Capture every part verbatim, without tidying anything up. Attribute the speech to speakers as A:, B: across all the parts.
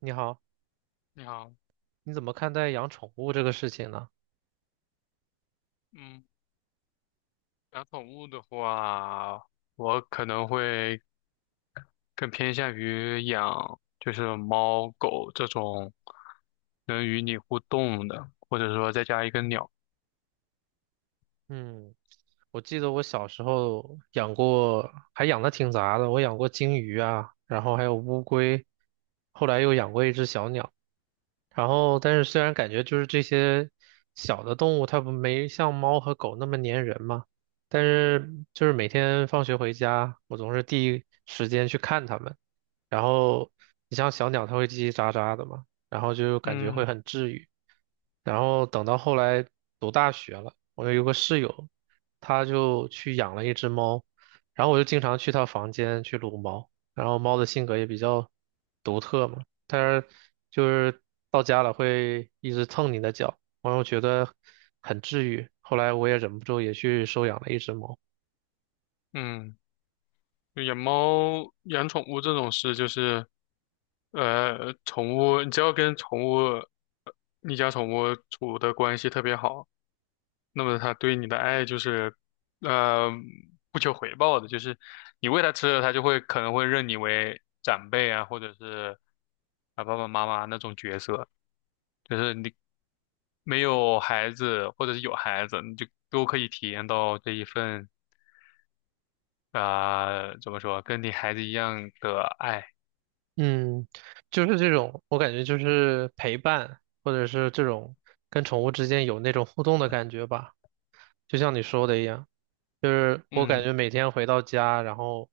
A: 你好，
B: 你好。
A: 你怎么看待养宠物这个事情呢？
B: 嗯，养宠物的话，我可能会更偏向于养就是猫狗这种能与你互动的，或者说再加一个鸟。
A: 嗯，我记得我小时候养过，还养的挺杂的，我养过金鱼啊，然后还有乌龟，后来又养过一只小鸟。然后，但是虽然感觉就是这些小的动物，它不没像猫和狗那么粘人嘛，但是就是每天放学回家，我总是第一时间去看它们。然后，你像小鸟，它会叽叽喳喳的嘛，然后就感觉会
B: 嗯
A: 很治愈。然后等到后来读大学了，我有个室友，他就去养了一只猫，然后我就经常去他房间去撸猫，然后猫的性格也比较独特嘛。但是就是到家了会一直蹭你的脚，然后觉得很治愈。后来我也忍不住也去收养了一只猫。
B: 嗯，养猫养宠物这种事就是，呃，宠物你只要跟宠物，呃你家宠物处的关系特别好。那么他对你的爱就是，呃，不求回报的，就是你喂他吃了，他就会可能会认你为长辈啊，或者是啊爸爸妈妈那种角色。就是你没有孩子，或者是有孩子，你就都可以体验到这一份啊、怎么说，跟你孩子一样的爱。
A: 嗯，就是这种，我感觉就是陪伴，或者是这种跟宠物之间有那种互动的感觉吧。就像你说的一样，就是我感
B: 嗯
A: 觉每天回到家，然后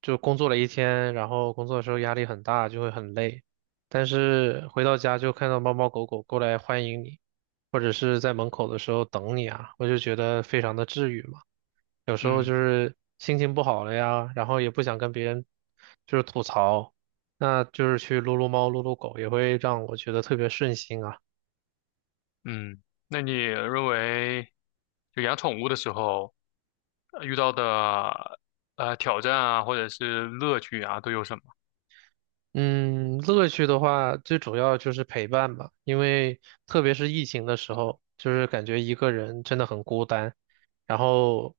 A: 就工作了一天，然后工作的时候压力很大，就会很累。但是回到家就看到猫猫狗狗过来欢迎你，或者是在门口的时候等你啊，我就觉得非常的治愈嘛。有时候
B: 嗯
A: 就是心情不好了呀，然后也不想跟别人就是吐槽，那就是去撸撸猫、撸撸狗，也会让我觉得特别顺心啊。
B: 嗯。那你认为就养宠物的时候呃遇到的呃挑战啊，或者是乐趣啊，都有什么？
A: 嗯，乐趣的话，最主要就是陪伴吧，因为特别是疫情的时候，就是感觉一个人真的很孤单。然后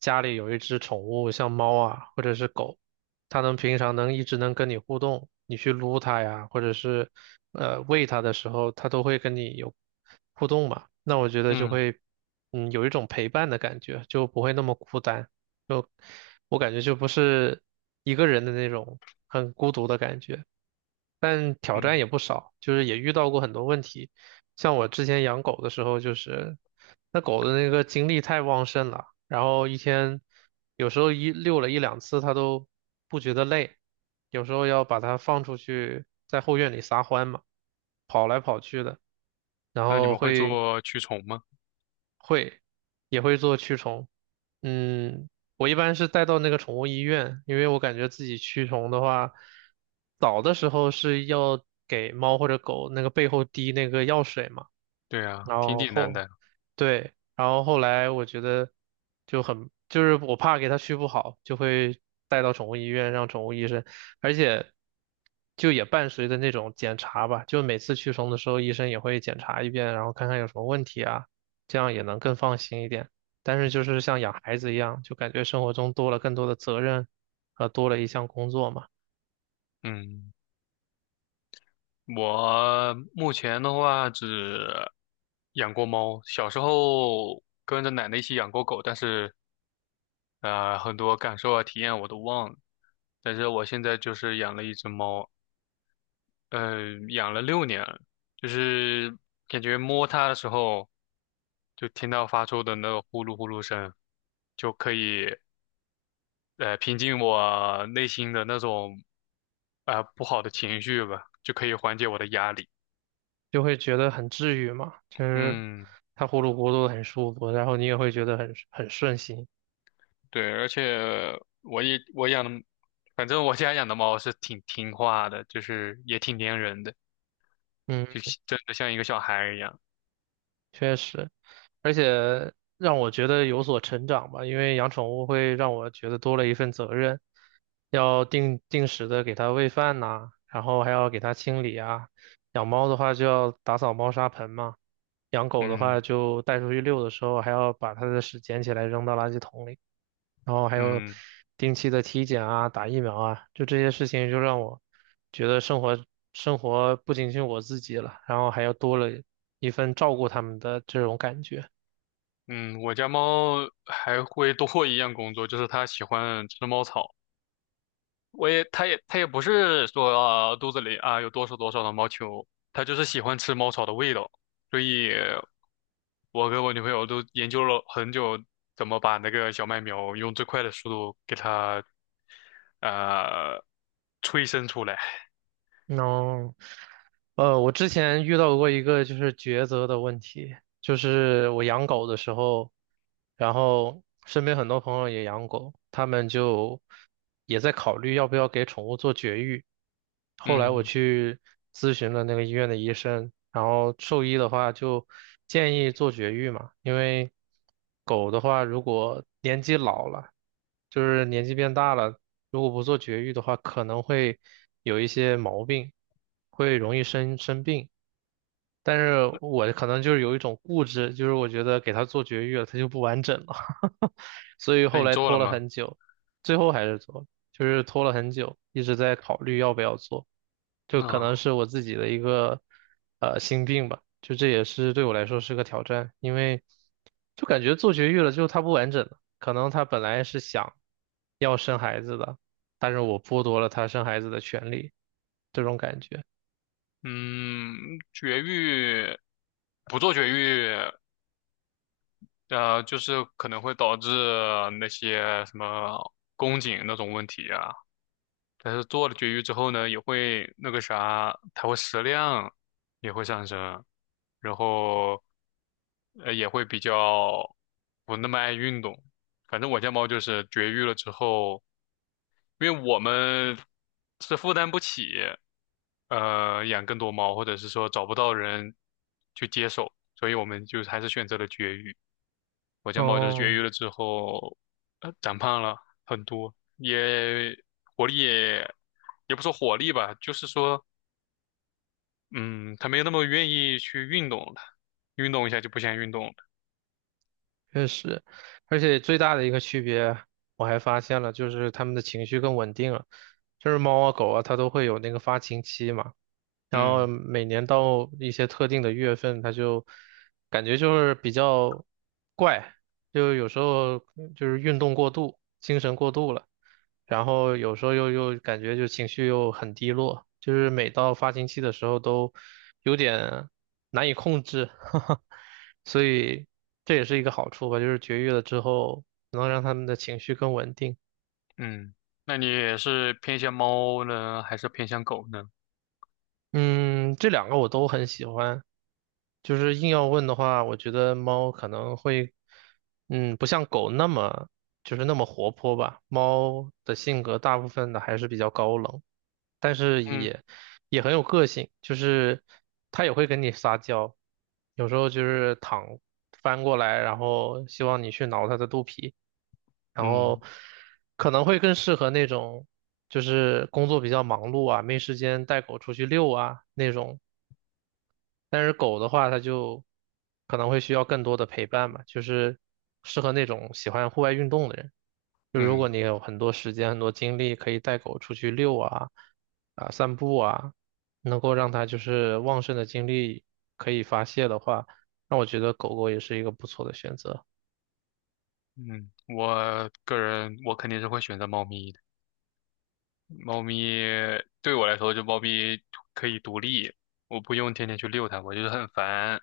A: 家里有一只宠物，像猫啊或者是狗，它能平常能一直能跟你互动，你去撸它呀，或者是呃喂它的时候，它都会跟你有互动嘛。那我觉得就
B: 嗯。
A: 会嗯有一种陪伴的感觉，就不会那么孤单。就我感觉就不是一个人的那种很孤独的感觉。但挑
B: 嗯，
A: 战也不少，就是也遇到过很多问题。像我之前养狗的时候，就是那狗的那个精力太旺盛了，然后一天有时候一遛了一两次，它都不觉得累，有时候要把它放出去在后院里撒欢嘛，跑来跑去的，然
B: 那你
A: 后
B: 们会
A: 会
B: 做驱虫吗？
A: 会，也会做驱虫。嗯，我一般是带到那个宠物医院，因为我感觉自己驱虫的话，早的时候是要给猫或者狗那个背后滴那个药水嘛，
B: 对啊，
A: 然
B: 挺
A: 后
B: 简单
A: 后
B: 的。
A: 对，然后后来我觉得就很，就是我怕给它续不好，就会带到宠物医院让宠物医生，而且就也伴随着那种检查吧，就每次驱虫的时候，医生也会检查一遍，然后看看有什么问题啊，这样也能更放心一点。但是就是像养孩子一样，就感觉生活中多了更多的责任，和多了一项工作嘛，
B: 嗯，我目前的话只养过猫，小时候跟着奶奶一起养过狗，但是呃，很多感受啊、体验啊我都忘了。但是我现在就是养了一只猫，嗯，养了六年了，就是感觉摸它的时候，就听到发出的那个呼噜呼噜声，就可以。呃平静我内心的那种啊呃不好的情绪吧，就可以缓解我的压力。
A: 就会觉得很治愈嘛，就是
B: 嗯，
A: 它呼噜呼噜很舒服，然后你也会觉得很很顺心，
B: 对，而且我也我养的，反正我家养的猫是挺听话的，就是也挺粘人的，
A: 嗯，
B: 就是真的像一个小孩儿一样。
A: 确实。而且让我觉得有所成长吧，因为养宠物会让我觉得多了一份责任，要定定时的给它喂饭呐、然后还要给它清理啊。养猫的话就要打扫猫砂盆嘛，养狗的话
B: 嗯
A: 就带出去遛的时候还要把它的屎捡起来扔到垃圾桶里，然后还有
B: 嗯
A: 定期的体检啊、打疫苗啊，就这些事情就让我觉得生活生活不仅仅我自己了，然后还要多了一份照顾它们的这种感觉。
B: 嗯。我家猫还会多一样工作，就是它喜欢吃猫草。我也，它也，它也不是说、啊肚子里啊有多少多少的毛球，它就是喜欢吃猫草的味道，所以我跟我女朋友都研究了很久，怎么把那个小麦苗用最快的速度给它呃催生出来。
A: 哦，呃，我之前遇到过一个就是抉择的问题，就是我养狗的时候，然后身边很多朋友也养狗，他们就也在考虑要不要给宠物做绝育。后来我
B: 嗯，
A: 去咨询了那个医院的医生，然后兽医的话就建议做绝育嘛，因为狗的话如果年纪老了，就是年纪变大了，如果不做绝育的话，可能会有一些毛病，会容易生生病。但是我可能就是有一种固执，就是我觉得给它做绝育了，它就不完整了，所以
B: 那
A: 后
B: 你
A: 来
B: 做了
A: 拖了
B: 吗？
A: 很久，最后还是做了就是拖了很久，一直在考虑要不要做，就可能
B: 啊，
A: 是我自己的一个呃心病吧，就这也是对我来说是个挑战，因为就感觉做绝育了之后它不完整了，可能他本来是想要生孩子的，但是我剥夺了他生孩子的权利，这种感觉。
B: 嗯，绝育不做绝育，呃，就是可能会导致那些什么宫颈那种问题啊。但是做了绝育之后呢，也会那个啥，它会食量也会上升，然后呃也会比较不那么爱运动。反正我家猫就是绝育了之后，因为我们是负担不起呃养更多猫，或者是说找不到人去接手，所以我们就还是选择了绝育。我家猫就是绝
A: 哦，
B: 育了之后，呃，长胖了很多，也活力也也不说活力吧，就是说，嗯，它没有那么愿意去运动了，运动一下就不想运动了。
A: 确实，而且最大的一个区别，我还发现了，就是它们的情绪更稳定了。就是猫啊狗啊，它都会有那个发情期嘛，然后
B: 嗯
A: 每年到一些特定的月份，它就感觉就是比较怪，就有时候就是运动过度、精神过度了。然后有时候又又感觉就情绪又很低落，就是每到发情期的时候都有点难以控制，哈哈，所以这也是一个好处吧，就是绝育了之后能让它们的情绪更稳定。
B: 嗯，那你也是偏向猫呢，还是偏向狗呢？
A: 嗯，这两个我都很喜欢。就是硬要问的话，我觉得猫可能会，嗯，不像狗那么就是那么活泼吧。猫的性格大部分的还是比较高冷。但是
B: 嗯
A: 也也很有个性，就是它也会跟你撒娇，有时候就是躺翻过来，然后希望你去挠它的肚皮，然后
B: 嗯
A: 可能会更适合那种就是工作比较忙碌啊，没时间带狗出去遛啊那种。但是狗的话，它就可能会需要更多的陪伴嘛，就是适合那种喜欢户外运动的人。就如果
B: 嗯
A: 你有很多时间、很多精力，可以带狗出去遛啊、啊散步啊，能够让它就是旺盛的精力可以发泄的话，那我觉得狗狗也是一个不错的选择。
B: 嗯，我个人我肯定是会选择猫咪的。猫咪对我来说，就猫咪可以独立，我不用天天去遛它，我就是很烦。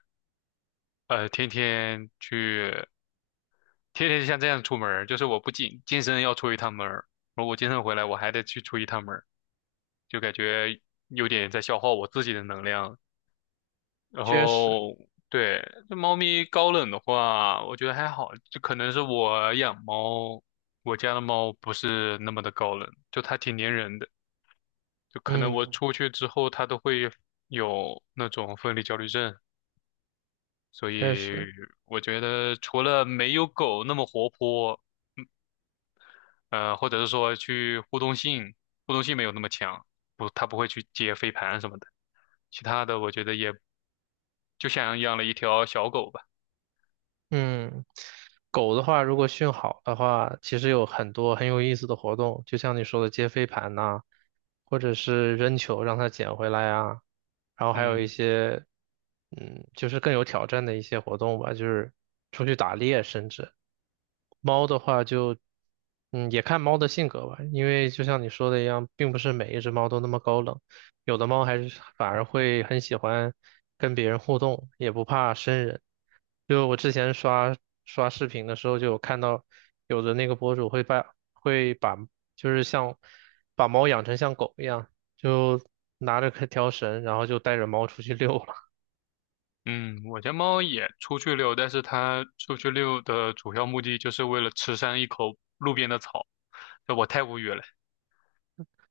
B: 呃，天天去，天天就像这样出门儿就是我不仅健身要出一趟门儿，而我健身回来我还得去出一趟门儿就感觉有点在消耗我自己的能量。然
A: 确实，
B: 后，对，这猫咪高冷的话，我觉得还好，就可能是我养猫，我家的猫不是那么的高冷，就它挺粘人的，就可能我
A: 嗯，
B: 出去之后它都会有那种分离焦虑症。所
A: 确
B: 以
A: 实。
B: 我觉得除了没有狗那么活泼，嗯呃，或者是说去互动性，互动性没有那么强，不，它不会去接飞盘什么的。其他的我觉得也就像养了一条小狗吧。
A: 嗯，狗的话，如果训好的话，其实有很多很有意思的活动，就像你说的接飞盘呐、或者是扔球让它捡回来啊，然后还有一
B: 嗯
A: 些，嗯，就是更有挑战的一些活动吧，就是出去打猎，甚至猫的话就，嗯，也看猫的性格吧，因为就像你说的一样，并不是每一只猫都那么高冷。有的猫还是反而会很喜欢跟别人互动，也不怕生人。就我之前刷刷视频的时候，就有看到有的那个博主会把会把就是像把猫养成像狗一样，就拿着条绳，然后就带着猫出去遛了。
B: 嗯，我家猫也出去遛，但是它出去遛的主要目的就是为了吃上一口路边的草，我太无语了。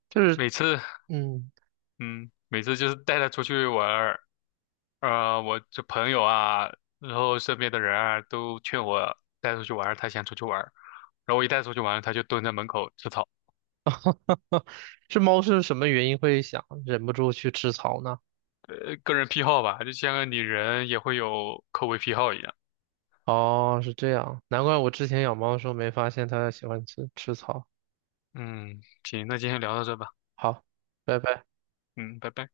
A: 就是
B: 每次，
A: 嗯，
B: 嗯，每次就是带它出去玩儿，呃，我这朋友啊，然后身边的人啊，都劝我带出去玩儿他想出去玩儿然后我一带出去玩儿他就蹲在门口吃草。
A: 这猫是什么原因会想忍不住去吃草呢？
B: 呃个人癖好吧，就像你人也会有口味癖好一样。
A: 哦，是这样，难怪我之前养猫的时候没发现它喜欢吃吃草。
B: 嗯，行，那今天聊到这吧。
A: 好，拜拜。
B: 嗯，拜拜。